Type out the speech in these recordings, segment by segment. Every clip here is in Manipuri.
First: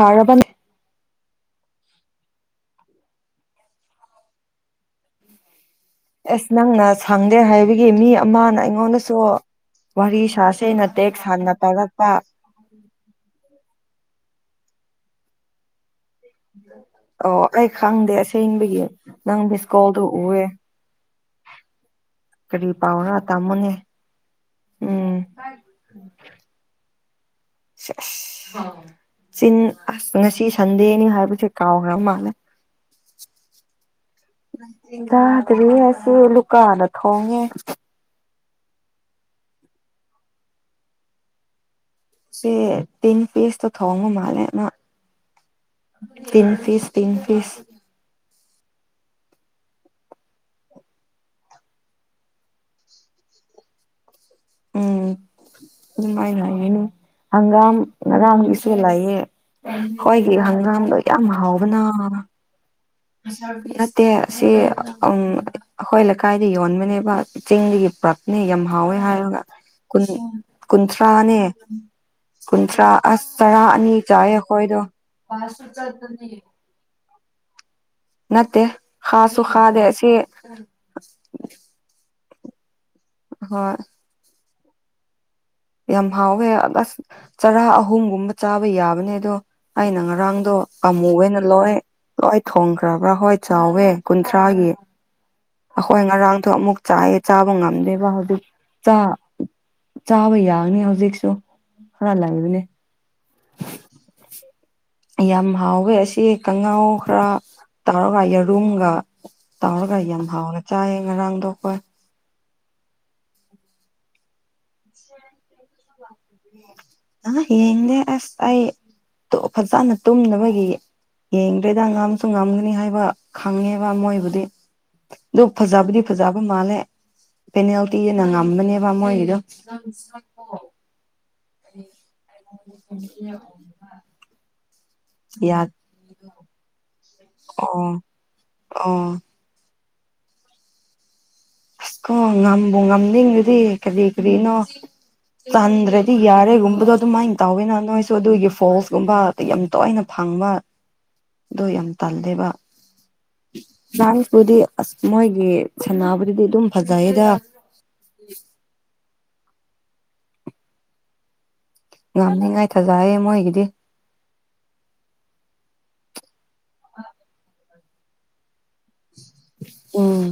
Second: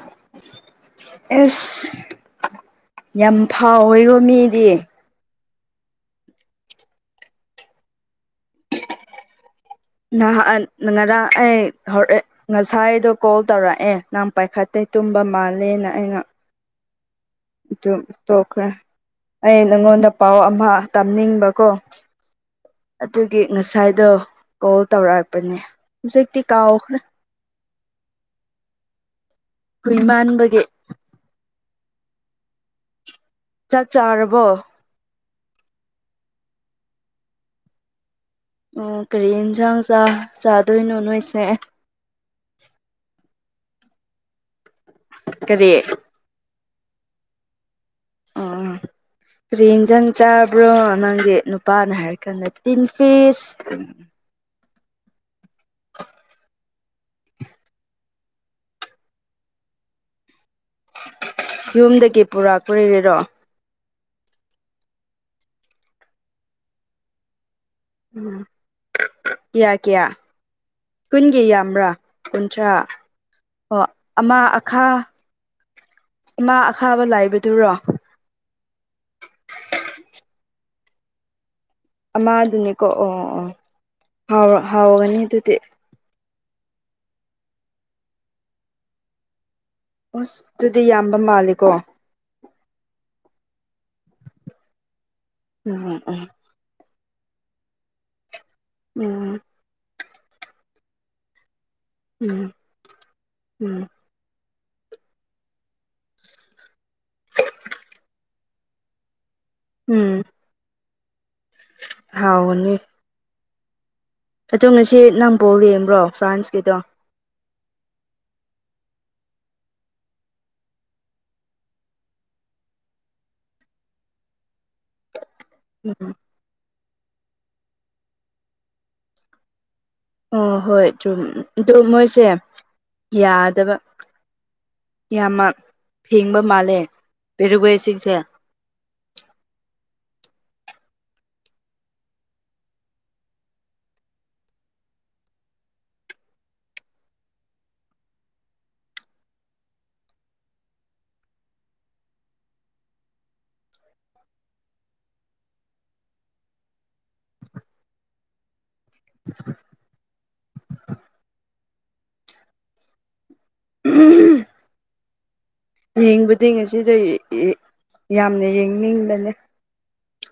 ꯊꯥꯔꯕꯅꯤ ꯑꯦꯁ ꯌꯥꯝ ꯐꯥꯎ ꯍꯦꯀꯣ ꯃꯤꯗꯤ꯫ ꯑꯦꯁ ꯅꯪꯅ ꯁꯥꯡꯗꯦ ꯍꯥꯏꯕꯒꯤ ꯃꯤ ꯑꯃꯅ ꯑꯩꯉꯣꯟꯗꯁꯨ꯫ ꯋꯥꯔꯤ ꯅꯍ ꯁꯥꯁꯦꯅ ꯇꯦꯛꯁ ꯉꯥꯔꯥꯡ ꯍꯥꯟꯅ ꯑꯩ ꯇꯧꯔꯛꯄ ꯍꯧꯔꯛꯑꯦ ꯉꯁꯥꯏꯗꯣ ꯀꯣꯜ ꯇꯧꯔꯛꯑꯦ ꯅꯪ ꯄꯥꯏꯈꯠꯇꯦ ꯇꯨꯝꯕ ꯃꯥꯜꯂꯦꯅ ꯑꯩꯅ [inaudible] ꯑꯩ ꯑꯗꯨꯝ ꯈꯪꯗꯦ ꯇꯣꯛꯈ꯭ꯔꯦ ꯑꯁꯦꯡꯕꯒꯤ ꯅꯪ ꯑꯩ ꯃꯤꯁꯀꯣꯜꯗꯨ ꯅꯉꯣꯟꯗ ꯄꯥꯎ ꯎꯑꯦ ꯑꯃ ꯇꯝꯅꯤꯡꯕꯀꯣ꯫ ꯀꯔꯤ ꯄꯥꯎꯔꯥ ꯑꯗꯨꯒꯤ ꯇꯥꯃꯣꯅꯦ ꯉꯁꯥꯏꯗꯣ ꯀꯣꯜ ꯎꯝ ꯇꯧꯔꯛꯄꯅꯦ ꯍꯧꯖꯤꯛꯇꯤ ꯀꯥꯎꯈ꯭ꯔꯦ꯫ ꯑꯁ ꯆꯤꯟ ꯑꯁ ꯉꯁꯤ ꯀꯨꯏꯃꯥꯟꯕꯒꯤ ꯁꯟꯗꯦꯅꯤ ꯍꯥꯏꯕꯁꯨ ꯀꯥꯎꯒ꯭ꯔ ꯃꯥꯜꯅꯦ ꯆꯥꯛ ꯆꯥꯔꯕꯣ꯫ ꯆꯥꯥꯗ꯭ꯔꯤ ꯑꯩꯁꯤ ꯂꯨꯀꯥꯗ ꯊꯣꯡꯉꯦ꯫ ꯎꯝ ꯀꯔꯤ ꯌꯦꯟꯁꯥꯡ ꯆꯥꯗꯣꯏꯅꯣ ꯅꯣꯏꯁꯦ꯫ ꯁꯤ ꯇꯤꯟ ꯄꯤꯁꯇꯣ ꯊꯣꯡꯕ ꯃꯥꯂꯦ ꯑꯃ ꯀꯔꯤ꯫ ꯇꯤꯟ ꯄꯤꯁ ꯇꯤꯟ ꯄꯤꯁ꯫ ꯑꯥ꯫ ꯀꯔꯤ ꯌꯦꯟꯖꯥꯡ ꯆꯥꯕ꯭ꯔꯣ ꯅꯪꯒꯤ ꯅꯨꯄꯥꯅ ꯍꯥꯏꯔ ꯀꯥꯟꯗ ꯇꯤꯟ ꯐꯤꯁ꯫ ꯎꯝ ꯑꯗꯨꯃꯥꯏꯅ ꯍꯥꯏꯒꯅꯨ ꯍꯪꯒꯥꯝ ꯉꯔꯥꯡꯒꯤꯁꯨ ꯂꯩꯌꯦ ꯑꯩꯈꯣꯏꯒꯤ ꯍꯪꯒꯥꯝ ꯌꯨꯝꯗꯒꯤ ꯄꯨꯔꯥ ꯀꯨꯏꯔꯦꯔꯣ ꯅꯠꯗꯦ ꯁꯤ ꯑꯩꯈꯣꯏ ꯂꯩꯀꯥꯏꯗ ꯌꯣꯟꯕꯅꯦꯕ ꯆꯤꯡꯗꯒꯤ ꯄ꯭ꯔꯞꯅꯦ ꯌꯥꯝ ꯍꯥꯎꯋꯦ ꯍꯥꯏꯔꯒ ꯀꯌꯥ ꯀꯌꯥ ꯀꯨꯟꯀꯨꯟꯊ꯭ꯔꯥꯅꯦ ꯀꯨꯟꯒꯤ ꯌꯥꯝꯕ꯭ꯔꯥ ꯀꯨꯟꯊ꯭ꯔꯥ ꯑꯁ ꯆꯔꯥ ꯑꯣ ꯑꯅꯤ ꯆꯥꯏ ꯑꯃ ꯑꯩꯈꯣꯏꯗꯣ꯫ ꯊꯥꯕ ꯂꯥꯏꯕꯗꯨꯔꯣ ꯅꯠꯇꯦ ꯍꯁꯨ ꯍꯗꯦ ꯑꯁꯤ ꯑꯃꯗꯨꯅꯤꯀꯣ ꯑꯣ ꯑꯣ ꯍꯣꯏ ꯍꯥꯎ ꯍꯥꯎꯒꯅꯤ ꯑꯗꯨꯗꯤ꯫ ꯌꯥꯝ ꯍꯥꯎꯋꯦ ꯑꯁ ꯆꯔꯥ ꯑꯍꯨꯝꯒꯨꯝꯕ ꯆꯥꯕ ꯌꯥꯕꯅꯦ ꯑꯗꯣ꯫ ꯑꯩꯅ ꯑꯁ ꯉꯔꯥꯡꯗꯣ ꯑꯗꯨꯗꯤ ꯌꯥꯝꯕ ꯑꯃꯨꯌꯦꯅ ꯃꯥꯜꯂꯤꯀꯣ ꯂꯣꯏ ꯂꯣꯏ ꯊꯣꯡꯈ꯭ꯔꯕ꯭ꯔꯥ ꯍꯣꯏ ꯆꯥꯎꯋꯦ ꯀꯨꯟꯊ꯭ꯔꯥꯒꯤ ꯎꯝ ꯑꯩꯈꯣꯏ ꯎꯝ ꯉꯔꯥꯡꯗꯣ ꯑꯃꯨꯛ ꯆꯥꯏꯌꯦ ꯆꯥꯕ ꯉꯝꯗꯦꯕ ꯍꯧꯖꯤꯛ ꯎꯝ ꯆꯥꯕ ꯌꯥꯅꯤ ꯍꯧꯖꯤꯛꯁꯨ ꯈꯔ ꯎꯝ ꯂꯩꯕꯅꯦ ꯎꯝ [unintelligible] ꯌꯥꯝ ꯍꯥꯎꯋꯦ ꯑꯁꯤ ꯀꯉꯥꯎ ꯈꯔ ꯇꯧꯔꯒ ꯌꯦꯔꯨꯝꯒ ꯇꯧꯔꯒ ꯎꯝ ꯌꯥꯝ ꯍꯥꯎꯅ ꯆꯥꯏꯌꯦ ꯉꯔꯥꯡꯗꯣ ꯑꯩꯈꯣꯏ ꯍꯥꯎꯕꯅꯤ ꯑꯗꯣ ꯉꯁꯤ ꯅꯪ ꯕꯣꯜ ꯌꯦꯡꯕ꯭ꯔꯣ ꯐ꯭ꯔꯥꯟꯁꯀꯤꯗꯣ ꯑ ꯌꯦꯡꯗꯦ ꯑꯁ ꯑꯩ ꯐꯖꯅ ꯇꯨꯝꯗꯕꯒꯤ ꯌꯦꯡꯗꯦꯗ ꯉꯝꯁꯨ ꯉꯝꯒꯅꯤ ꯍꯥꯏꯕ ꯈꯪꯉꯦꯕ ꯃꯣꯏꯕꯨꯗꯤ ꯑꯗꯨ ꯐꯖꯥꯕꯗꯤ ꯎꯝ ꯐꯖꯥ ꯃꯥꯜꯂꯦ ꯄꯦꯅꯥꯜꯇꯤꯅ ꯉꯝꯕꯅꯦꯕ ꯃꯣꯏꯒꯤꯗꯣ ꯑꯣ ꯍꯣꯏ ꯆꯨꯝ ꯑꯗꯨꯨ ꯃꯣꯏꯁꯦ ꯌꯥꯗꯕ ꯌꯥꯝꯃꯛ ꯌꯥ ꯐꯦꯡꯕ ꯃꯥꯜꯂꯦ ꯑꯣ ꯄꯦꯔꯨꯒꯣꯏꯁꯤꯡꯁꯦ ꯑꯣ ꯑꯁ ꯀꯣ ꯉꯝꯕꯨ ꯉꯝꯅꯤꯡꯉꯗꯤ ꯀꯔꯤ ꯀꯔꯤꯅꯣ ꯆꯟꯗ꯭ꯔꯗꯤ ꯌꯥꯔꯦꯒꯨꯝꯕꯗꯣ ꯑꯗꯨꯃꯥꯏꯅ ꯇꯧꯋꯤꯅ ꯅꯣꯏꯁꯨ ꯑꯗꯨꯒꯤ ꯐꯣꯁꯀꯨꯝꯕ ꯌꯥꯝ ꯇꯣꯏꯅ ꯐꯪꯕ ꯑꯗꯨꯣ ꯌꯥꯝ ꯇꯜꯂꯦꯕ ꯅꯍꯥꯟꯕꯨꯗꯤ ꯑꯁ ꯃꯣꯏꯒꯤ ꯁꯅꯥꯕꯨꯗꯨꯗꯤ ꯑꯗꯨꯝ ꯐꯖꯩꯗ [unintelligible] ꯉꯝꯅꯤꯉꯥꯏ ꯊꯖꯩꯌꯦ ꯃꯣꯏꯒꯤꯗꯤ ꯎꯝ [unintelligible] ꯌꯦꯡꯕꯗꯤ ꯉꯁꯤꯗꯩ ꯌꯥꯝꯅ ꯌꯦꯡꯅꯤꯡꯕꯅꯦ ꯎꯝ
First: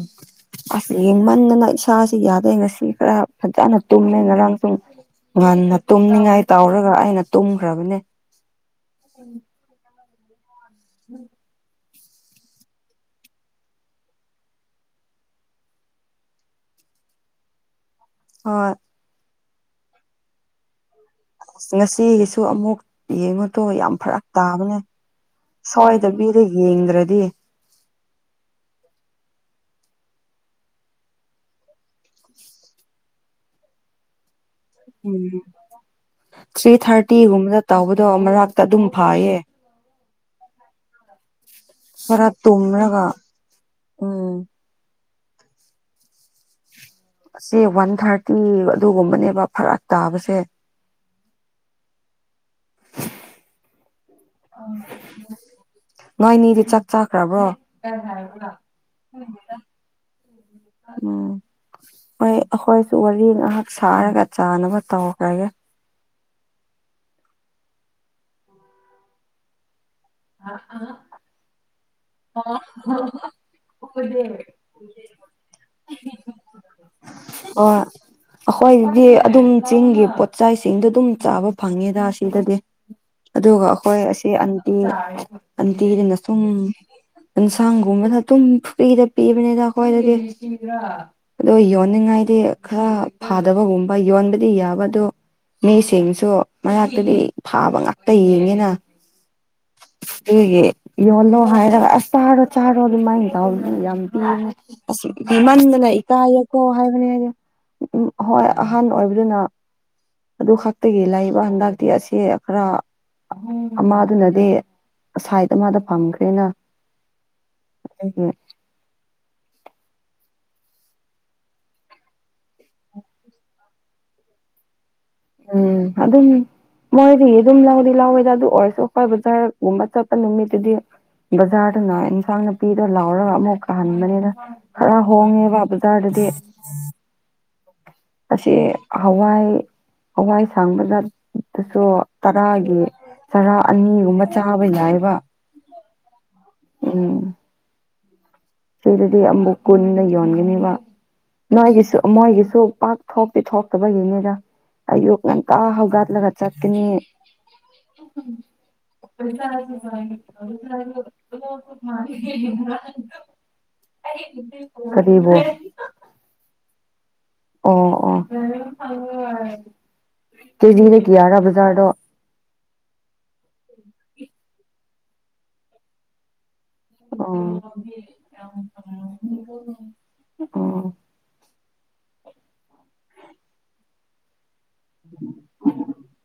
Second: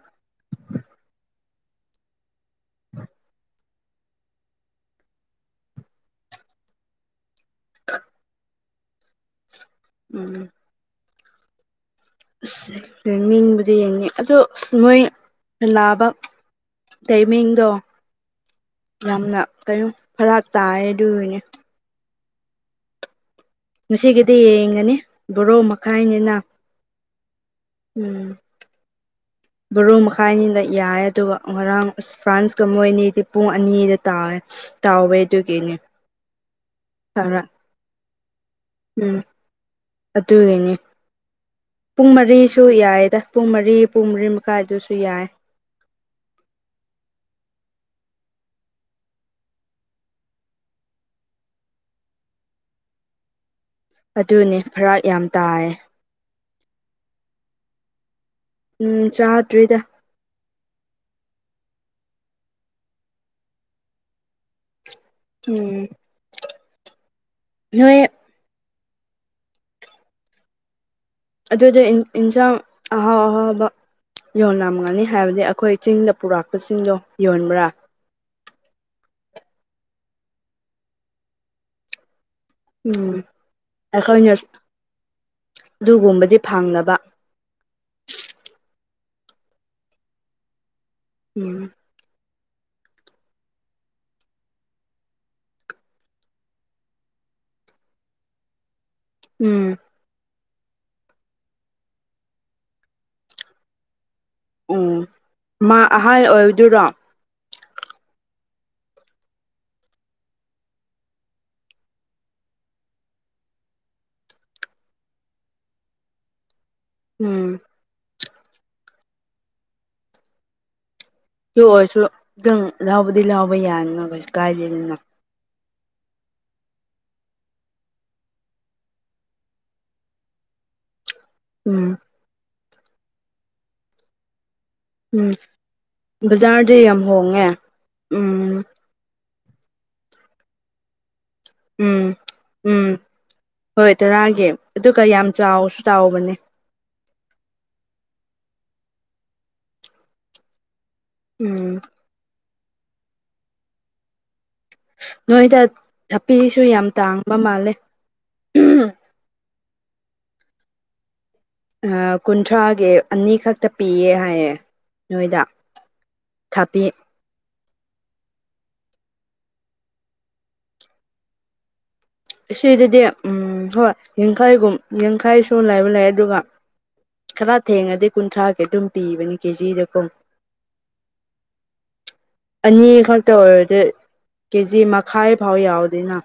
ꯑꯁ ꯌꯦꯡꯃꯟꯗꯅ ꯏꯁꯥꯁꯤ ꯌꯥꯗꯦ ꯉꯁꯤ ꯈꯔ ꯐꯖꯅ ꯇꯨꯝꯃꯦ ꯉꯔꯥꯡ ꯁꯨꯡ ꯉꯟꯅ ꯇꯨꯝꯅꯤꯡꯉꯥꯏ ꯇꯧꯔꯒ ꯑꯩꯅ ꯇꯨꯝꯈ꯭ꯔꯕꯅꯦ ꯎꯝ ꯎꯝ [unintelligible] ꯑꯁ ꯌꯦꯡꯅꯤꯡꯕꯗꯤ ꯌꯦꯡꯅꯤ ꯑꯗꯣ ꯅꯣꯏ ꯂꯥꯕ ꯇꯥꯏꯃꯤꯡꯗꯣ ꯍꯣꯏ ꯌꯥꯝꯅ ꯀꯩꯅꯣ ꯈꯔ ꯇꯥꯏ ꯑꯗꯨꯒꯤꯅꯦ ꯉꯁꯤꯒꯤꯁꯨ ꯑꯃꯨꯛ ꯌꯦꯡꯉꯣꯇꯣ ꯌꯥꯝ ꯐꯔꯛ ꯉꯁꯤꯒꯤꯗꯤ ꯇꯥꯕꯅꯦ ꯌꯦꯡꯒꯅꯤ ꯕꯣꯔꯣ ꯃꯈꯥꯏꯅꯤꯅ ꯁ꯭ꯌꯥꯏꯗꯕꯤꯔꯤ ꯌꯦꯡꯗ꯭ꯔꯗꯤ ꯎꯝ ꯕꯥꯔꯣ ꯃꯈꯥꯏ ꯑꯅꯤꯗ ꯌꯥꯏ ꯑꯗꯨꯒ ꯉꯔꯥꯡ ꯑꯁ ꯐ꯭ꯔꯥꯟꯁꯀ ꯃꯣꯏ ꯑꯅꯤꯗꯤ ꯄꯨꯡ ꯑꯅꯤꯗ ꯇꯥꯏꯌꯦ ꯎꯝ ꯊ꯭ꯔꯤ ꯈꯔ ꯊꯥꯔꯇꯤꯒꯨꯝꯕꯗ ꯇꯧꯕꯗꯣ ꯃꯔꯥꯛ ꯎꯝ ꯑꯗꯨꯒꯤꯅꯤ ꯄꯨꯡ ꯈꯔ ꯃꯔꯤꯁꯨ ꯇꯨꯝꯔꯒ ꯌꯥꯏꯗ ꯄꯨꯡ ꯃꯔꯤ ꯄꯨꯡ ꯃꯔꯤ ꯎꯝ ꯃꯈꯥꯏ ꯑꯗꯨꯁꯨ ꯌꯥꯏ ꯑꯁꯤ ꯋꯥꯟ ꯊꯥꯔꯇꯤ ꯑꯗꯨꯒꯨꯝꯕꯅꯦꯕ ꯐꯔꯛ ꯇꯥꯕꯁꯦ ꯑꯗꯨꯅꯦ ꯐꯔꯥꯛ ꯌꯥꯝ ꯇꯥꯏꯌꯦ ꯅꯣꯏꯅꯦꯗꯤ ꯆꯥꯛ ꯆꯥꯈ꯭ꯔꯕ꯭ꯔꯣ ꯎꯝ ꯆꯥꯗꯔꯤꯗ ꯎꯝ ꯍꯣꯏ ꯑꯩꯈꯣꯏꯁꯨ ꯋꯥꯔꯤ ꯉꯥꯏꯍꯥꯛ ꯁꯥꯔꯒ ꯆꯥꯅꯕ ꯇꯧꯈ꯭ꯔꯒꯦ ꯎꯝ ꯅꯣꯏ ꯑ ꯑꯥ ꯑꯗꯨꯗꯣ ꯏꯟꯁꯥꯡ ꯑꯍꯥꯎ ꯑꯍꯥꯎꯕ ꯌꯣꯜꯂꯝꯒꯅꯤ ꯍꯥꯏꯕꯗꯤ ꯑꯩꯈꯣꯏ ꯆꯤꯡꯗ ꯄꯨꯔꯛꯄꯁꯤꯡꯗꯣ ꯌꯣꯟꯕ꯭ꯔꯥ ꯍꯣꯏ ꯑꯩꯈꯣꯏꯗꯤ ꯑꯗꯨꯝ ꯆꯤꯡꯒꯤ ꯄꯣꯠꯆꯥꯏꯁꯤꯡꯗꯣ ꯑꯗꯨꯝ ꯆꯥꯕ ꯐꯪꯉꯦꯗ ꯁꯤꯗꯗꯤ ꯎꯝ ꯑꯗꯨꯒ ꯑꯩꯈꯣꯏ ꯑꯁꯤ ꯑꯩꯈꯣꯏꯅ ꯑꯟꯇꯤ ꯑꯟꯇꯤꯗꯅ ꯑꯗꯨꯒꯨꯝꯕꯗꯤ ꯁꯨꯝ ꯐꯪꯅꯕ ꯑꯦꯟꯁꯥꯡꯒꯨꯝꯕꯗ ꯑꯗꯨꯝ ꯐ꯭ꯔꯤꯗ ꯄꯤꯕꯅꯤꯅ ꯑꯩꯈꯣꯏꯗꯒꯤ ꯑꯗꯣ ꯎꯝ ꯌꯣꯟꯅꯤꯡꯉꯥꯏꯗꯤ ꯈꯔ ꯐꯥꯗꯕꯒꯨꯝꯕ ꯌꯣꯟꯕꯗꯤ ꯌꯥꯕꯗꯣ ꯃꯤꯁꯤꯡꯁꯨ ꯃꯅꯥꯛꯇꯨꯗꯤ ꯐꯥꯕ ꯉꯥꯛꯇ ꯌꯦꯡꯉꯦꯅ ꯎꯝ ꯑꯗꯨꯒꯤ ꯌꯣꯜꯂꯣ ꯍꯥꯏꯔꯒ ꯑꯁ ꯆꯥꯔꯣ ꯆꯥꯔꯣ ꯑꯗꯨꯃꯥꯏꯅ ꯇꯧ ꯌꯥꯝ ꯄꯤꯉ ꯎꯝ ꯑꯁ ꯃꯥ ꯏꯃꯅꯅꯥꯏ ꯑꯍꯜ ꯑꯣꯏꯕꯗꯨꯔꯣ ꯎꯝ ꯍꯣꯏ ꯑꯍꯥꯟꯕ ꯑꯣꯏꯕꯗꯨꯅ ꯑꯗꯨ ꯈꯛꯇꯒꯤ ꯂꯏꯕ ꯍꯟꯗꯛꯇꯤ ꯑꯁꯤ ꯈꯔ ꯑꯃꯗꯨꯅꯗꯤ ꯁꯥꯏꯗ ꯃꯥꯗ ꯐꯪꯈ꯭ꯔꯦꯅ ꯎꯝ ꯎ ꯍꯝ ꯁ ꯑꯣꯏꯔꯁꯨ ꯈꯤꯇꯪ ꯂꯥꯎꯕꯗꯤ ꯂꯍꯥꯎꯕ ꯌꯥꯅꯤꯅꯈꯣꯏꯁꯨ ꯀꯥꯏꯗꯅꯤꯅ ꯎꯝ ꯑꯗꯨ ꯑꯗꯨ ꯃꯣꯏꯗꯤ ꯑꯗꯨꯝ ꯂꯥꯎꯗꯤ ꯂꯥꯎꯋꯦꯗ ꯑꯗꯨ ꯑꯣꯏꯔꯁꯨ ꯑꯩꯈꯣꯏ ꯕꯖꯥꯔꯒꯨꯝꯕ ꯆꯠꯄ ꯅꯨꯃꯤꯠꯇꯨꯗꯤ ꯎꯝ ꯕꯖꯥꯔꯗꯨꯅ ꯏꯟꯁꯥꯡ ꯅꯥꯄꯤꯗꯣ ꯂꯥꯎꯔꯒ ꯑꯃꯨꯛ ꯀꯥꯍꯟꯕꯅꯤꯅ ꯈꯔ ꯍꯣꯡꯉꯦꯕ ꯕꯖꯥꯔꯗꯗꯤ ꯝ ꯍꯣꯡꯉꯦ ꯑꯁꯤ ꯎꯝ ꯍꯋꯥꯏ ꯍꯋꯥꯏ ꯁꯥꯡꯕꯗ ꯑꯗꯨꯁꯨ ꯎꯝ ꯇꯔꯥꯒꯤ ꯎꯝ ꯆꯔꯥ ꯍꯣꯏ ꯑꯅꯤꯒꯨꯝꯕ ꯇꯔꯥꯒꯤ ꯆꯥꯕ ꯑꯗꯨꯒ ꯌꯥꯏꯕ ꯌꯥꯝ ꯆꯥꯎꯁꯨ ꯇꯥꯎꯕꯅꯦ ꯎꯝ ꯁꯤꯗꯗꯤ ꯑꯃꯨꯛ ꯀꯨꯟꯅ ꯌꯣꯟꯒꯅꯤꯕ ꯎꯝ ꯅꯣꯏꯒꯤꯁꯨ ꯃꯣꯏꯒꯤꯁꯨ ꯄꯥꯛ ꯊꯣꯛꯇꯤ ꯊꯣꯛꯇꯕꯒꯤꯅꯤꯗ ꯑꯣꯛ ꯅꯪ ꯀ ꯅꯣꯏꯗ ꯍꯧꯒꯗꯂꯒ ꯍꯥꯠ ꯊꯕꯤꯁꯨ ꯌꯥꯝ ꯆꯇꯅꯤ ꯇꯥꯡꯕ ꯃꯥꯜꯂꯦ ꯄꯖ ꯀꯨꯟꯊ꯭ꯔꯥꯒꯤ ꯑꯅꯤꯈꯛꯇ ꯄꯤꯌꯦ ꯍꯥꯏꯌꯦ ꯀꯔꯤꯕꯨ ꯅꯣꯏꯗ ꯈꯕꯤ ꯑꯣ ꯑꯣ ꯀꯦꯖꯤꯗ ꯀꯌꯥꯔꯥ ꯕꯖꯥꯔꯗꯣ ꯁꯤꯗꯗꯤꯝ ꯍꯣꯏ ꯌꯥꯡꯈꯥꯏꯒꯨꯝ ꯌꯥꯡꯈꯥꯏꯁꯨ ꯂꯥꯏꯕ ꯂꯥꯛꯑꯦ ꯑꯗꯨꯒ ꯈꯔ ꯑꯣ ꯊꯦꯡꯉꯗꯤ ꯀꯨꯟꯊ꯭ꯔꯥꯒꯤ ꯑꯗꯨꯝ ꯄꯤꯕꯅꯤ ꯀꯦꯖꯤꯗ ꯀꯨꯝ ꯑꯣ ꯑꯅꯤ ꯈꯛꯇ ꯑꯣꯏꯔꯗꯤ ꯀꯦꯖꯤ ꯃꯈꯥꯏ ꯐꯥꯎ ꯌꯥꯎꯗꯣꯏꯅ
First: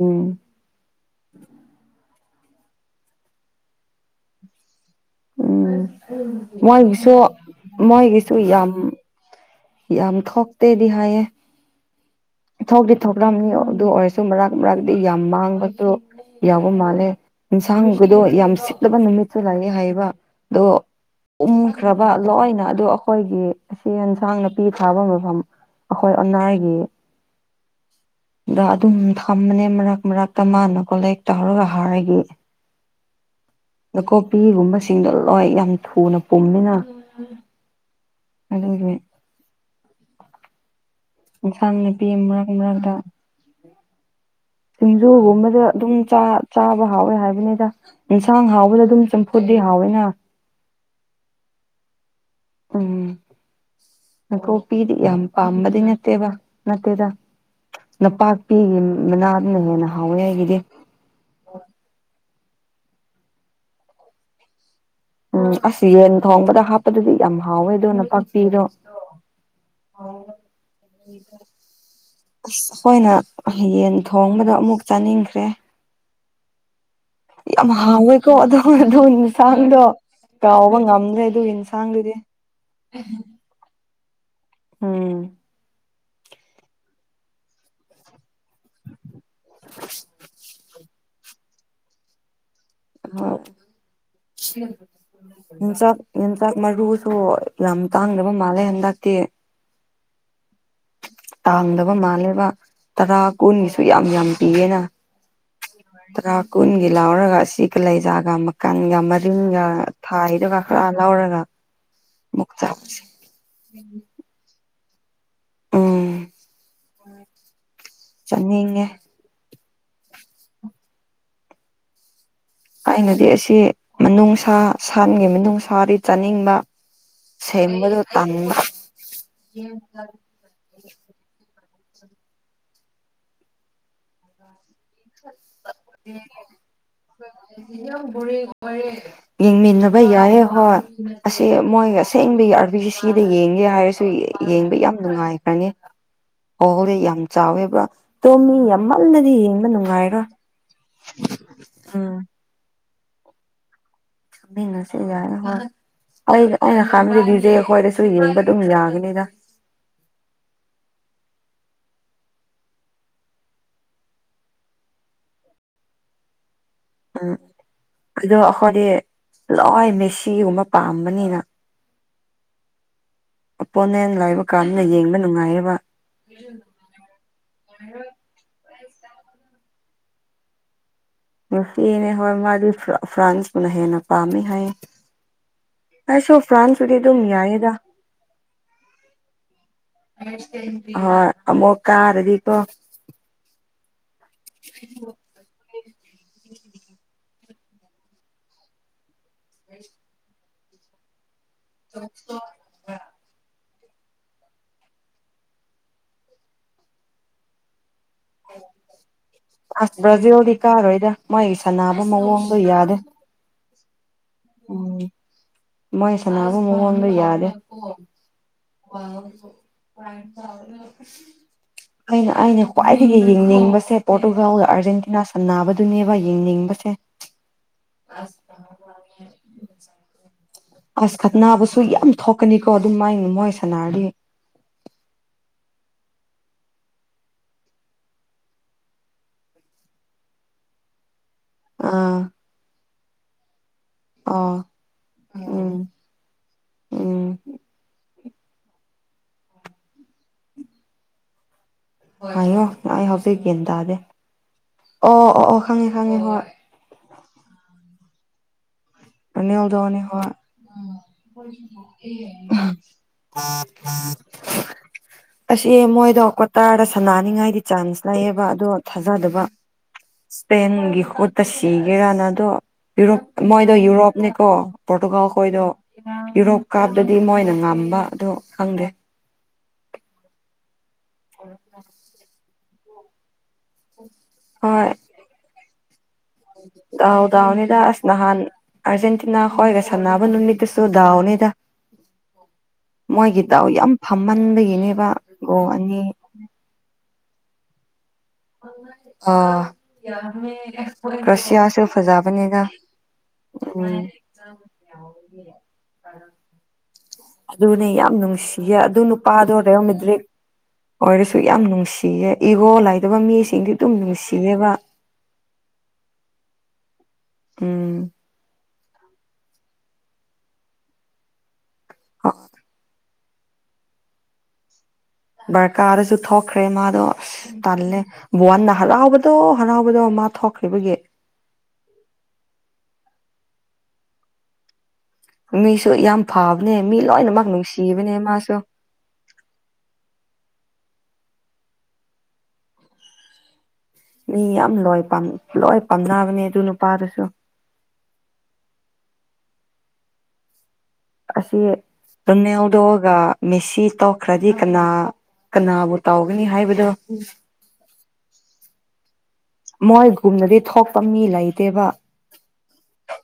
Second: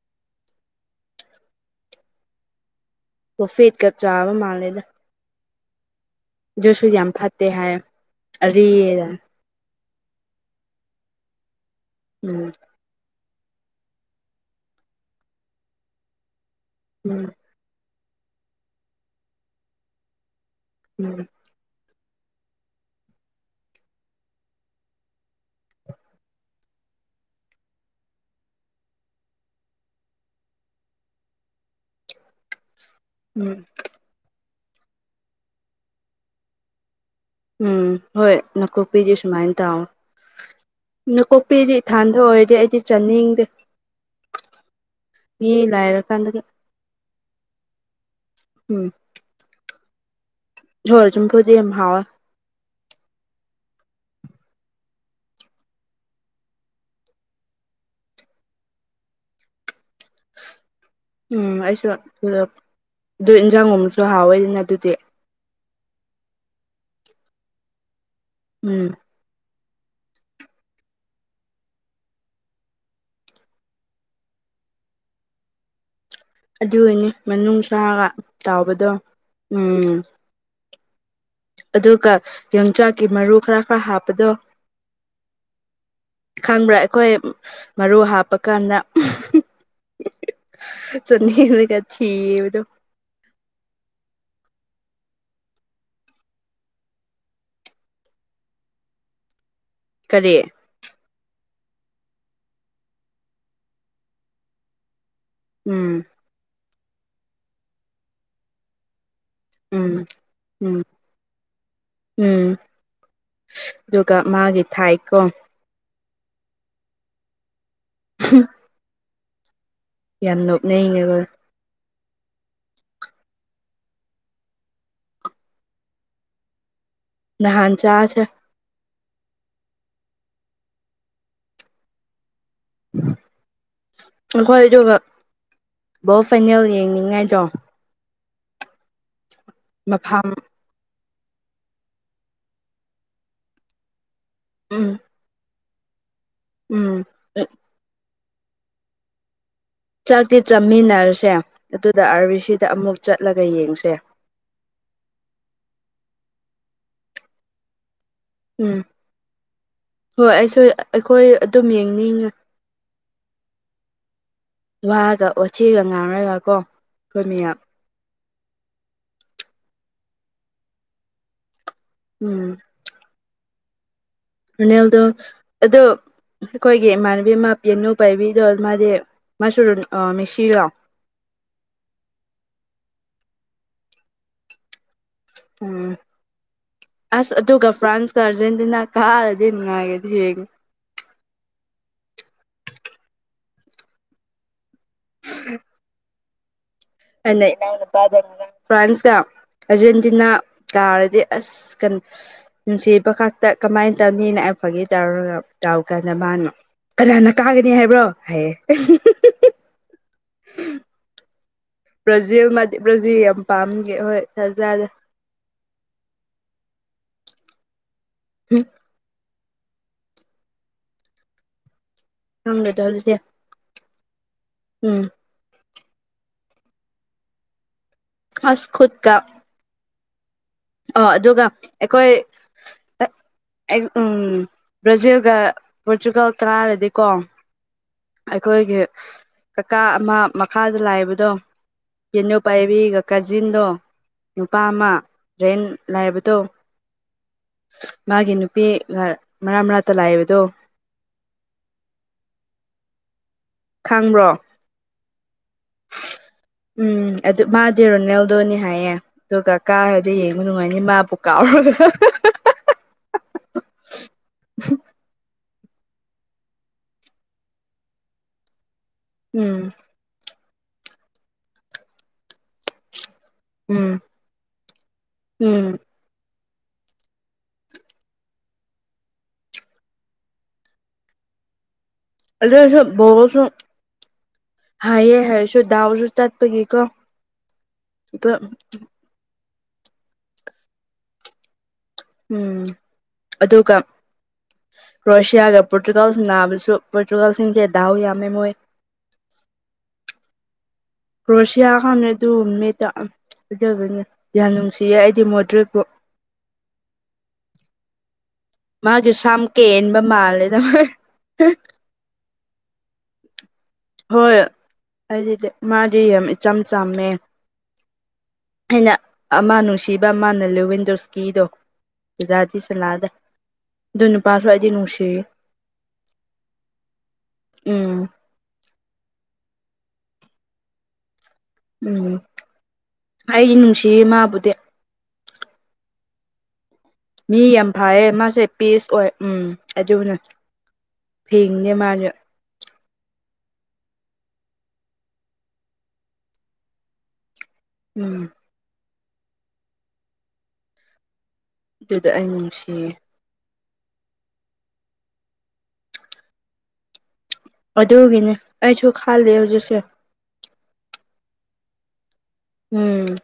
ꯎꯝ ꯣꯐꯦꯠꯀ ꯆꯥꯕ ꯃꯥꯜꯂꯦꯗ ꯎꯝ ꯑꯗꯨꯁꯨ ꯌꯥꯝ ꯃꯣꯏꯒꯤꯁꯨ ꯐꯠꯇꯦ ꯍꯥꯏ ꯃꯣꯏꯒꯤꯁꯨ ꯌꯥꯝ ꯑꯔꯤ ꯎꯝ ꯌꯥꯝ ꯊꯣꯛꯇꯦꯗꯤ ꯍꯥꯏꯌꯦ ꯎꯝ ꯊꯣꯛꯇꯤ ꯊꯣꯛꯇ꯭ꯔꯕꯅꯤ ꯑꯗꯨ ꯑꯣꯏꯔꯁꯨ ꯃꯔꯛ ꯃꯔꯥꯛꯛꯇꯤ ꯌꯥꯝ ꯃꯥꯡꯕꯁꯨ ꯌꯥꯎꯕ ꯃꯥꯜꯂꯦ ꯎꯝ ꯌꯦꯟꯁꯥꯡꯒꯤꯗꯣ ꯌꯥꯝ ꯁꯤꯠꯂꯕ ꯅꯨꯃꯤꯠꯁꯨ ꯂꯩꯥꯛꯑꯦ ꯍꯥꯏꯌꯦꯕ ꯑꯗꯣ ꯎꯝ ꯎꯝꯈ꯭ꯔꯕ ꯂꯣꯏꯅ ꯑꯗꯨ ꯑꯩꯈꯣꯏꯒꯤ ꯆ ꯑꯦꯟꯁꯥꯡ ꯅꯥꯄꯤ ꯊꯥꯕ ꯃꯐꯝ ꯑꯩꯈꯣꯏ ꯑꯅꯥꯒꯤ ꯗ ꯑꯗꯨꯝ ꯊꯃꯅꯦ ꯃꯔꯛ ꯃꯔꯛꯇ ꯃꯥꯅꯀꯣꯂ ꯇꯧꯍꯔꯒ ꯍꯥꯏꯔꯒꯦ ꯎꯝ ꯅꯥꯀꯣꯄꯤꯒꯨꯝꯕꯁꯤꯡꯗꯣ ꯂꯣꯏ ꯌꯥꯝ ꯊꯨꯅ ꯄꯨꯝꯃꯤꯅ ꯎꯝ ꯍꯣꯏ ꯑꯗꯨꯒꯤ ꯅꯀꯣꯛꯄꯤꯁꯦ ꯁꯨꯃꯥꯏꯅ ꯇꯥꯎꯑꯣ ꯅꯀꯨꯞꯄꯤꯗꯤ ꯏꯟꯁꯥꯡ ꯅꯥꯄꯤ ꯏꯊꯥꯟꯗ ꯃꯔꯛ ꯑꯣꯏꯔꯗꯤ ꯑꯩꯗꯤ ꯃꯔꯛꯇ ꯆꯥꯅꯤꯡꯗꯦ ꯃꯤ ꯁꯤꯡꯖꯨꯒꯨꯝꯕꯗ ꯑꯗꯨꯝ ꯂꯥꯏꯔꯀꯥꯟꯗꯒ ꯆꯥꯕ ꯍꯥꯎꯋꯦ ꯍꯥꯏꯕꯅꯤꯗ ꯌꯦꯟꯁꯥꯡ ꯍꯥꯎꯕꯗ ꯎꯝ ꯑꯗꯨꯝ ꯈꯨꯨꯗꯤ ꯍꯥꯋꯦꯅ ꯖꯣꯔ ꯖꯥꯝꯐꯨꯠꯇꯤ ꯌꯥꯝ ꯍꯥꯎꯋꯦ ꯎꯝ ꯅꯀꯣꯛꯄꯤꯗꯤ ꯌꯥꯝ ꯄꯥꯝꯕꯗꯤ ꯅꯠꯇꯦꯕ ꯅꯠꯇꯦꯗ ꯅꯄꯥꯛꯄꯤꯒꯤ ꯃꯅꯥꯗꯨꯅ ꯍꯦꯟꯅ ꯍꯥꯎꯋꯦ ꯑꯩꯒꯤꯗꯤ ꯎꯝ ꯑꯩꯁꯨ ꯑꯗꯨ ꯏꯟꯖꯥꯡꯒꯨꯝꯕꯁꯨ ꯍꯥꯎꯋꯦꯗꯅ ꯑꯗꯨꯗꯤ ꯎꯝ ꯑꯁ ꯌꯦꯟ ꯊꯣꯡꯕꯗ ꯍꯥꯞꯄꯗꯨꯗꯤ ꯌꯥꯝ ꯍꯥꯎꯋꯦ ꯑꯗꯨ ꯅꯄꯥꯛꯄꯤꯗꯣ ꯎꯝ [unintelligible] ꯑꯁ ꯑꯩꯈꯣꯏꯅ ꯌꯦꯟ ꯊꯣꯡꯕꯗꯣ ꯑꯃꯨꯛ ꯆꯥꯅꯤꯡꯈ꯭ꯔꯦ ꯑꯗꯨꯅꯦ ꯌꯥꯝ ꯍꯥꯎꯋꯦꯀꯣ ꯑꯗꯨ ꯑꯗꯨ ꯏꯟꯁꯥꯡꯗꯣ ꯎꯝ ꯀꯥꯎꯕ ꯉꯝꯗ꯭ꯔꯦ ꯑꯗꯨ ꯑꯗꯨꯒ ꯌꯦꯟꯁꯥꯡꯗꯨꯗꯤ ꯌꯣꯡꯆꯥꯛꯀꯤ ꯃꯔꯨ ꯈꯔ ꯈꯔ ꯍꯥꯞꯄꯗꯣ ꯎꯝ ꯈꯪꯕ꯭ꯔꯥ ꯑꯩꯈꯣꯏ ꯃꯔꯨ ꯍꯥꯞꯄ ꯀꯥꯟꯗ ꯆꯅꯤꯡꯉꯒ ꯊꯤꯕꯗꯣ [unintelligible] ꯌꯣꯡꯆꯥꯛ ꯌꯣꯡꯆꯥꯛ ꯃꯔꯨꯁꯨ ꯌꯥꯝ ꯇꯥꯡꯗꯕ ꯃꯥꯜꯂꯦ ꯍꯟꯗꯛꯇꯤ ꯀꯔꯤ ꯇꯥꯡꯗꯕ ꯃꯥꯜꯂꯦꯕ ꯇꯔꯥ ꯀꯨꯟꯒꯤꯁꯨ ꯌꯥꯝ ꯌꯥꯝ ꯄꯤꯌꯦꯅ ꯎꯝ ꯇꯔꯥ ꯀꯨꯟꯒꯤ ꯂꯥꯎꯔꯒ ꯑꯁꯤ ꯀꯂꯦꯖꯥꯒꯥ ꯃꯀꯟꯒ ꯃꯥ ꯇꯤꯡꯒ ꯎꯝ ꯐꯥꯏꯗꯨꯒ ꯎꯝ ꯈꯔ ꯂꯧꯔꯒ ꯎꯝ ꯑꯃꯨꯛ ꯆꯥꯁꯤ ꯑꯗꯨꯒ ꯃꯥꯒꯤ ꯊꯥꯏꯀꯣ ꯆꯅꯤꯡꯉꯦ ꯌꯥꯝ ꯅꯣꯛꯅꯤꯡꯉꯦꯕ ꯑꯩꯅꯗꯤ ꯁꯤ ꯃꯅꯨꯡꯁꯥ ꯁꯟꯒꯤ ꯃꯅꯨꯡꯁꯥꯗꯤ ꯆꯥꯅꯤꯡꯕ ꯅꯍꯥꯟ ꯁꯦꯝꯕꯗꯨ ꯆꯥꯁꯦ ꯇꯟꯕ ꯑꯩꯈꯣꯏ ꯑꯗꯨꯒ ꯕꯣꯜ ꯐꯥꯏꯅꯦꯜ ꯌꯦꯡꯅꯤꯡꯉꯥꯏꯗꯣ ꯌꯦꯡꯃꯤꯟꯅꯕ ꯃꯐꯝ ꯌꯥꯏꯌꯦ ꯍꯣꯏ ꯑꯁꯤ ꯃꯣꯏꯒ ꯑꯁꯦꯡꯕꯒꯤ ꯑꯥꯔꯕꯤꯁꯤ ꯁꯤꯗ ꯌꯦꯡꯒꯦ ꯍꯥꯏꯔꯁꯨ ꯌꯦꯡꯕ ꯎꯝ ꯌꯥꯝ ꯅꯨꯡꯉꯥꯏꯈꯔꯅꯦ ꯎꯝ ꯕꯣꯜꯗꯤ ꯌꯥꯝ ꯆꯥꯎꯋꯦꯕ꯭ꯔꯥ ꯇꯣꯝ ꯃꯤ ꯌꯥꯝꯃꯜꯂꯗꯤ ꯌꯦꯡꯕ ꯅꯨꯡꯉꯥꯏꯔꯣꯏ ꯆꯥꯃꯤꯟꯅꯔꯨꯁꯦ ꯑꯗꯨꯗ ꯎꯝ ꯑꯥꯔꯕꯤ ꯁꯤꯗ ꯑꯃꯨꯛ ꯆꯠꯂꯒ ꯌꯦꯡꯁꯦ ꯃꯤꯟꯅꯁꯤ ꯌꯥꯏ ꯍꯣꯏ ꯑꯩ ꯑꯩꯅ [unintelligible] ꯑꯩꯈꯣꯏꯗꯁꯨ ꯌꯦꯡꯕꯗ ꯑꯗꯨꯝ ꯎꯝ ꯌꯥꯒꯅꯤꯗ ꯍꯣꯏ ꯑꯩꯁꯨ ꯑꯩꯈꯣꯏ ꯑꯗꯨꯝ ꯌꯦꯡꯅꯤꯡꯉꯤ ꯋꯥꯒ ꯑꯣꯆꯤꯒ ꯉꯡꯔꯒ ꯀꯣ ꯑꯩꯈꯣꯏ ꯎꯝ ꯃꯌꯥꯝ ꯑꯗꯣ ꯑꯩꯈꯣꯏꯗꯤ ꯂꯣꯏ ꯃꯦꯁꯤꯒꯨꯝꯕ ꯄꯥꯝꯕꯅꯤꯅ ꯎꯝ ꯄꯣꯅꯦꯟ ꯂꯩꯕ ꯀꯥꯟꯗ ꯔꯣꯅꯦꯜꯗꯣ ꯌꯦꯡꯕ ꯅꯨꯡꯉꯥꯏꯌꯦꯕ ꯑꯗꯣ ꯑꯩꯈꯣꯏꯒꯤ ꯏꯃꯥꯟꯅꯕꯤ ꯑꯃ ꯄꯤꯌꯥꯅꯨ ꯄꯥꯏꯕꯤꯗꯣ ꯃꯥꯗꯤ ꯃꯁꯨ ꯃꯦꯁꯤꯔꯣ ꯃꯦꯁꯤꯅꯦ ꯍꯣꯏ ꯃꯥꯗꯤ ꯐ꯭ꯔꯥꯟꯁꯄꯨꯅ ꯍꯦꯟꯅ ꯄꯥꯝꯃꯤ ꯍꯥꯏꯌꯦ ꯎꯝ ꯑꯩꯁꯨ ꯐ꯭ꯔꯥꯟꯁ ꯄꯨꯗꯤ ꯑꯗꯨꯝ ꯌꯥꯏꯗ ꯑꯔꯖꯦꯟꯇꯤꯟꯅꯥ ꯀꯥꯔꯗꯤ ꯅꯨꯉꯥꯏꯔꯦ ꯑꯥ ꯑꯃꯨꯛ ꯀꯥꯔꯗꯤ ꯀꯣ [unintelligible] [unintelligible] ꯑꯩꯅ ꯏꯅꯥꯎꯅꯨꯄꯥꯒꯅ ꯐ꯭ꯔꯥꯟꯁꯀ ꯑꯔꯖꯦꯟꯇꯤꯅꯥ ꯇꯥꯔꯗꯤ ꯑꯁ ꯅꯨꯡꯁꯤꯕꯉꯥꯛꯇ ꯀꯃꯥꯏꯟ ꯇꯧꯅꯤꯅ ꯑꯩ ꯐꯥꯒꯤ ꯇꯧꯔꯒ ꯇꯥꯎꯀꯥꯟꯗ ꯃꯥꯅ ꯀꯅꯥꯅ ꯀꯥꯒꯅꯤ ꯍꯥꯏꯕ꯭ꯔꯣ ꯍꯥꯏꯌꯦ ꯑꯁ ꯕ꯭ꯔꯥꯖꯤꯜꯗꯤ ꯀꯥꯔꯣꯏꯗ ꯃꯣꯏꯒꯤ ꯁꯥꯟꯅꯕ ꯃꯑꯣꯡꯗꯣ ꯌꯥꯗꯦ ꯄꯥꯝꯗꯦ ꯍꯣꯏ ꯐꯖꯔꯦ ꯎꯝ ꯃꯣꯏ ꯁꯥꯟꯅꯕꯥ ꯃꯑꯣꯡꯗꯣ ꯌꯥꯗꯦ ꯎꯝ [unintelligible] ꯑꯩꯅ ꯑꯩꯅ ꯈꯪꯗꯦꯗ ꯑꯗꯨꯗꯤ ꯈ꯭ꯋꯥꯏꯗꯒꯤ ꯌꯦꯡꯅꯤꯡꯕꯁꯦ ꯄꯣꯔꯇꯨꯒꯥꯜꯒ ꯎꯝ ꯑꯥꯔꯖꯦꯟꯇꯤꯅꯥ ꯁꯥꯟꯅꯕꯗꯨꯅꯦꯕ ꯌꯦꯡꯅꯤꯡꯕꯁꯦ ꯑꯁ ꯈꯨꯨꯠꯇꯥ ꯑꯣ ꯑꯁ ꯑꯗꯨꯒ ꯈꯠꯅꯕꯁꯨ ꯑꯩꯈꯣꯏ ꯌꯥꯝ ꯊꯣꯛꯀꯅꯤꯀꯣ ꯑꯗꯨꯝ ꯃꯥꯏꯅ ꯃꯣꯏ [unintelligible] ꯁꯅꯥꯔꯗꯤ ꯎꯝ ꯕ꯭ꯔꯥꯖꯤꯜꯒ ꯄꯣꯔꯇꯨꯒꯜ ꯀꯥꯔꯗꯤꯀꯣ ꯑꯩꯈꯣꯏꯒꯤ ꯀꯥꯀꯥ ꯑꯃꯥ ꯃꯈꯥꯗ ꯂꯥꯏꯕꯗꯣ ꯑꯥ ꯀꯩꯅꯣ ꯄꯥꯏꯕꯤꯒ ꯀꯥꯖꯤꯟꯗꯣ ꯑꯣ ꯅꯨꯄꯥ ꯑꯃꯥ ꯔꯦꯟ ꯎꯝ ꯂꯩꯕꯗꯣ ꯎꯝ ꯃꯥꯒꯤ ꯅꯨꯄꯤꯒ ꯃꯔꯥꯛ ꯃꯔꯥꯛꯇ ꯂꯥꯛꯑꯦꯕꯗꯣ ꯍꯥꯏꯌꯣ ꯑꯩ ꯍꯧꯖꯤꯛ ꯒꯦꯟ ꯇꯥꯗꯦ ꯈꯪꯕ꯭ꯔꯣ ꯑꯣ ꯑꯣ ꯑꯣ ꯈꯪꯉꯦ ꯈꯪꯉꯦ ꯍꯣꯏ ꯎꯝ ꯑꯗꯨ ꯃꯥꯗꯤ ꯔꯣꯅꯦꯜꯗꯣꯅꯤ ꯍꯥꯏꯌꯦ ꯑꯗꯨꯒ ꯔꯣꯅꯦꯜꯗꯣꯅꯦ ꯀꯥꯔꯗꯤ ꯍꯣꯏ ꯌꯦꯡꯕ ꯅꯨꯡꯉꯥꯏꯅꯤ ꯃꯥꯕꯨ ꯀꯥꯎꯔꯒ [inaudible] ꯑꯁꯤ ꯃꯣꯏꯗꯣ ꯀ꯭ꯇꯥꯔꯗ ꯁꯥꯟꯅꯅꯤꯉꯥꯏꯗꯤ ꯆꯥꯟꯁ ꯂꯩꯌꯦꯕ ꯑꯗꯣ ꯊꯥꯖꯗꯕ ꯎꯝ ꯏꯁꯄꯦꯟꯒꯤ ꯈꯨꯠꯇ ꯁꯤꯒꯦꯔꯅ ꯑꯗꯣ ꯌꯨꯔꯣꯞ ꯃꯣꯏ ꯗꯣ ꯎꯝ ꯌꯨꯔꯣꯞꯅꯦ ꯀꯣ ꯄꯣꯔꯇꯨꯒꯜꯈꯣꯏꯗꯣ ꯎꯝ ꯌꯨꯔꯣꯞ ꯀꯥꯞꯇꯗꯤ ꯃꯣꯏꯅ ꯉꯝꯕ ꯑꯗꯨ ꯈꯪꯗꯦ [unintelligible] ꯑꯗꯨꯑꯣꯏꯁꯨ ꯕꯣꯜꯁꯨ ꯍꯣꯏ ꯍꯩꯏꯌꯦ ꯍꯥꯏꯁꯨ ꯗꯥꯎꯁꯨ ꯆꯠꯄꯒꯤꯀꯣ ꯗꯥꯎ ꯗꯥꯎ ꯅꯤꯗꯥꯥ ꯑꯁ ꯑꯗꯨ ꯅꯍꯥꯟ ꯑꯔꯖꯦꯟꯇꯤ ꯇꯤꯅꯥ ꯍꯣꯏꯒ ꯁꯥꯟꯅꯕ ꯅꯨꯃꯤꯠꯇꯨꯁꯨ ꯗꯥꯎꯅꯤꯗꯥ ꯎꯝ ꯑꯗꯨꯒ ꯌꯥꯝ ꯐꯝꯃꯟꯕꯒꯤꯅꯦꯕ ꯔꯣꯁꯤꯌꯥꯒ ꯒꯣꯜ ꯑꯅꯤ ꯄꯣꯔꯇꯨꯒꯜ ꯁꯅꯥꯕꯁꯨ ꯄꯣ꯭ꯔꯇꯨꯒꯜꯁꯤꯡꯁꯦ ꯗꯥꯎ ꯌꯥꯝꯃꯦ ꯃꯣꯏ ꯑꯥ [unintelligible] ꯀ꯭ꯔꯣꯁꯤꯌꯥ ꯈꯪ ꯑꯗꯨꯒꯨꯝꯕꯅꯦꯗ [unintelligible] ꯎꯝ ꯌꯥꯝ ꯅꯨꯡꯁꯤꯌꯦ ꯑꯩꯗꯤ ꯃꯣꯗ꯭ꯔꯦꯠꯄꯨ ꯑꯗꯨꯅꯦ ꯌꯥꯝ ꯅꯨꯡꯁꯤꯌꯦ ꯑꯗꯨ ꯃꯥꯒꯤ ꯁꯝ ꯅꯨꯄꯥꯗꯣ ꯔꯦꯌꯜ ꯀꯦꯟꯕ ꯃꯦꯗ꯭ꯔꯤꯛ ꯃꯥꯜꯂꯦꯗ ꯑꯣꯏꯔꯁꯨ ꯌꯥꯝ ꯅꯨꯡꯁꯤꯌꯦ ꯏꯒꯣ ꯂꯩꯇꯕ ꯃꯤꯁꯤꯡꯗꯤ ꯑꯗꯨꯝ ꯍꯣꯏ ꯅꯨꯡꯁꯤꯑꯦꯕ ꯑꯩꯗꯤ ꯃꯥꯗꯤ ꯌꯥꯝ ꯏꯆꯝ ꯆꯝꯃꯦ ꯎꯝ ꯑꯩꯅ ꯑꯃ ꯅꯨꯡꯁꯤꯕ ꯃꯥꯅ ꯂꯤꯋꯤꯟꯗꯣꯁꯀꯤ ꯗꯣ ꯁꯟꯅꯗꯤ ꯁꯟꯅꯗꯦ ꯑꯗꯨ ꯅꯨꯄꯥꯁꯨ ꯑꯩꯗꯤ ꯅꯨꯡꯁꯤꯔꯤ ꯕ꯭ꯔꯀꯥ ꯑꯗꯁꯨ ꯊꯣꯛꯈ꯭ꯔꯦ ꯃꯥꯗꯣ ꯇꯜꯂꯦ ꯎꯝ ꯕꯨꯋꯥꯟꯅ ꯍꯔꯥꯎꯕꯗꯣ ꯍꯔꯥꯎꯕꯗꯣ ꯃꯥ ꯊꯣꯛꯈ꯭ꯔꯤꯕꯒꯤ ꯎꯝ ꯑꯩꯗꯤ ꯅꯨꯡꯁꯤꯌꯦ ꯃꯥꯕꯨꯗꯤ ꯃꯤꯁꯨ ꯌꯥꯝ ꯐꯕꯅꯦ ꯃꯤ ꯂꯣꯏꯅꯃꯛ ꯌꯥꯝ ꯐꯩꯌꯦ ꯅꯨꯡꯁꯤꯕꯅꯦ ꯃꯥꯁꯦ ꯃꯥꯁꯨ ꯄꯤꯁ ꯑꯣꯏ ꯎꯝ ꯑꯗꯨꯅ ꯐꯦꯡꯅꯦ ꯃꯥꯁꯨ ꯃꯤ ꯌꯥꯝ ꯂꯣꯏ ꯄꯥꯝ ꯂꯣꯏ ꯄꯥꯝꯅꯕꯅꯦ ꯑꯗꯨ ꯅꯨꯄꯥꯗꯨꯁꯨ ꯎꯝ ꯑꯁꯤ ꯑꯗꯨꯗ ꯑꯩ ꯅꯨꯡꯁꯤꯌꯦ ꯔꯣꯅꯦꯜꯗꯣꯒ ꯃꯦꯁꯤ ꯇꯧꯈ꯭ꯔꯗꯤ ꯀꯅꯥ ꯀꯅꯥꯕꯨ ꯇꯧꯒꯅꯤ ꯍꯥꯏꯕꯗꯣ ꯑꯗꯨꯒꯤꯅꯦ ꯑꯩꯁꯨ ꯈꯜꯂꯤ ꯍꯧꯖꯤꯛꯁꯦ ꯃꯣꯏꯒꯨꯝꯅꯗꯤ ꯊꯣꯛꯄ ꯃꯤ ꯂꯩꯇꯦꯕ ꯎꯝ